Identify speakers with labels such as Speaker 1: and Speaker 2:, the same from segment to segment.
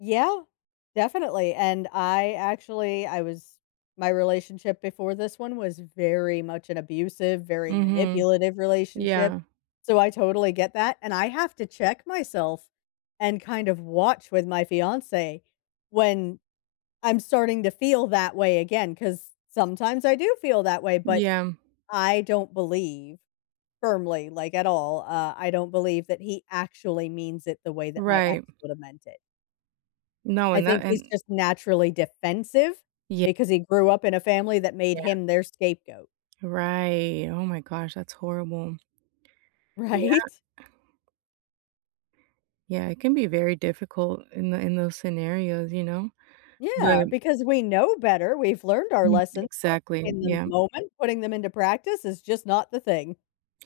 Speaker 1: Yeah, definitely, and I, actually I was my relationship before this one was very much an abusive, very
Speaker 2: Mhm,
Speaker 1: manipulative relationship,
Speaker 2: yeah.
Speaker 1: so I totally get that, and I have to check myself and kind of watch with my fiance when I'm starting to feel that way again, 'cause sometimes I do feel that way, but
Speaker 2: Yeah.
Speaker 1: I don't believe firmly, like, at all, uh, I don't believe that he actually means it the way that my ex
Speaker 2: Right.
Speaker 1: would have meant it.
Speaker 2: No,
Speaker 1: I
Speaker 2: and that,
Speaker 1: think he's
Speaker 2: and
Speaker 1: just naturally defensive,
Speaker 2: Ye
Speaker 1: because he grew up in a family that made
Speaker 2: Yeah.
Speaker 1: him their scapegoat.
Speaker 2: Right, oh my gosh, that's horrible. Yeah.
Speaker 1: Right?
Speaker 2: Yeah, it can be very difficult in the in those scenarios, you know, but
Speaker 1: Yeah, because we know better, we've learned our
Speaker 2: Mm,
Speaker 1: lessons
Speaker 2: exactly,
Speaker 1: in the
Speaker 2: yeah.
Speaker 1: moment, putting them into practice is just not the thing.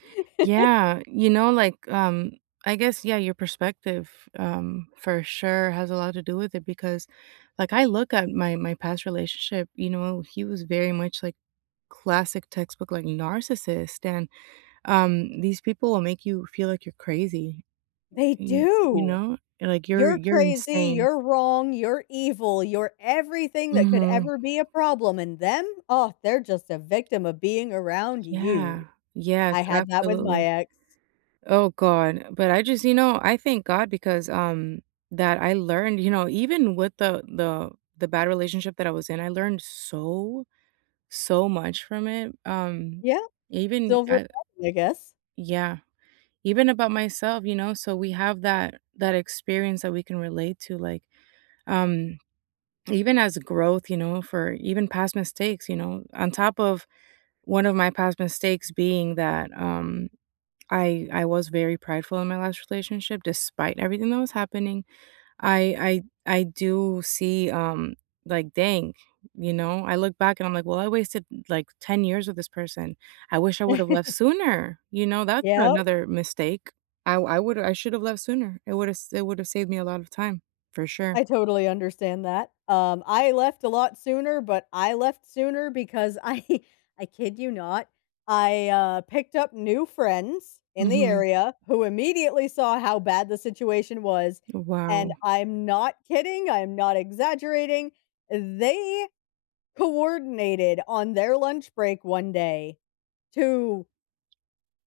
Speaker 2: Yeah, you know, like, um, I guess, yeah, your perspective, um, for sure has a lot to do with it, because, like, I look at my, my past relationship, you know, he was very much like classic textbook, like, narcissist, and, um, these people will make you feel like you're crazy,
Speaker 1: They
Speaker 2: y you
Speaker 1: do!
Speaker 2: know, like you're
Speaker 1: "You're
Speaker 2: you're
Speaker 1: crazy,
Speaker 2: insane.
Speaker 1: you're wrong, you're evil, you're everything that could
Speaker 2: Mhm.
Speaker 1: ever be a problem. And them? Oh, they're just a victim of being around you."
Speaker 2: qYeah. Yes,
Speaker 1: I had that with my
Speaker 2: absolutely.
Speaker 1: ex.
Speaker 2: Oh, God, but I just, you know, I thank God because, um that, I learned, you know, even with the the the bad relationship that I was in, I learned so, so much from it, um,
Speaker 1: Yeah,
Speaker 2: even
Speaker 1: silver
Speaker 2: I
Speaker 1: [unintelligible] I guess.
Speaker 2: Yeah, even about myself, you know, so we have that, that experience that we can relate to, like, um, even as a growth, you know, for even past mistakes, you know, on top of 1 of my past mistakes being that, um, I I was very prideful in my last relationship, despite everything that was happening, I I I do see, um, like dang, you know, I look back and I'm like, well, I wasted like 10 years with this person. I wish I would have left sooner, you know, that's
Speaker 1: Yeah.
Speaker 2: another mistake. I I woulda I should have left sooner. It would have s it would have saved me a lot of time, for sure.
Speaker 1: I totally understand that. Um, I left a lot sooner, but I left sooner because I I kid you not, I, uh, picked up new friends in the
Speaker 2: Mhm.
Speaker 1: area who immediately saw how bad the situation was, and
Speaker 2: Wow.
Speaker 1: I'm not kidding, I'm not exaggerating, they coordinated on their lunch break one day to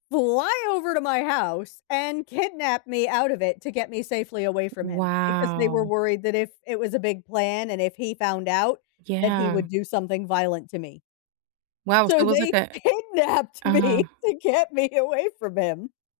Speaker 1: fly over to my house and kidnap me out of it to get me safely away from him, because they were
Speaker 2: Wow.
Speaker 1: worried that if it was a big plan, and if he found out that he
Speaker 2: Yeah.
Speaker 1: would do something violent to me.
Speaker 2: Wow, so
Speaker 1: So,
Speaker 2: it was like
Speaker 1: they
Speaker 2: a
Speaker 1: kidnapped
Speaker 2: uh-huh.
Speaker 1: me to get me away from him.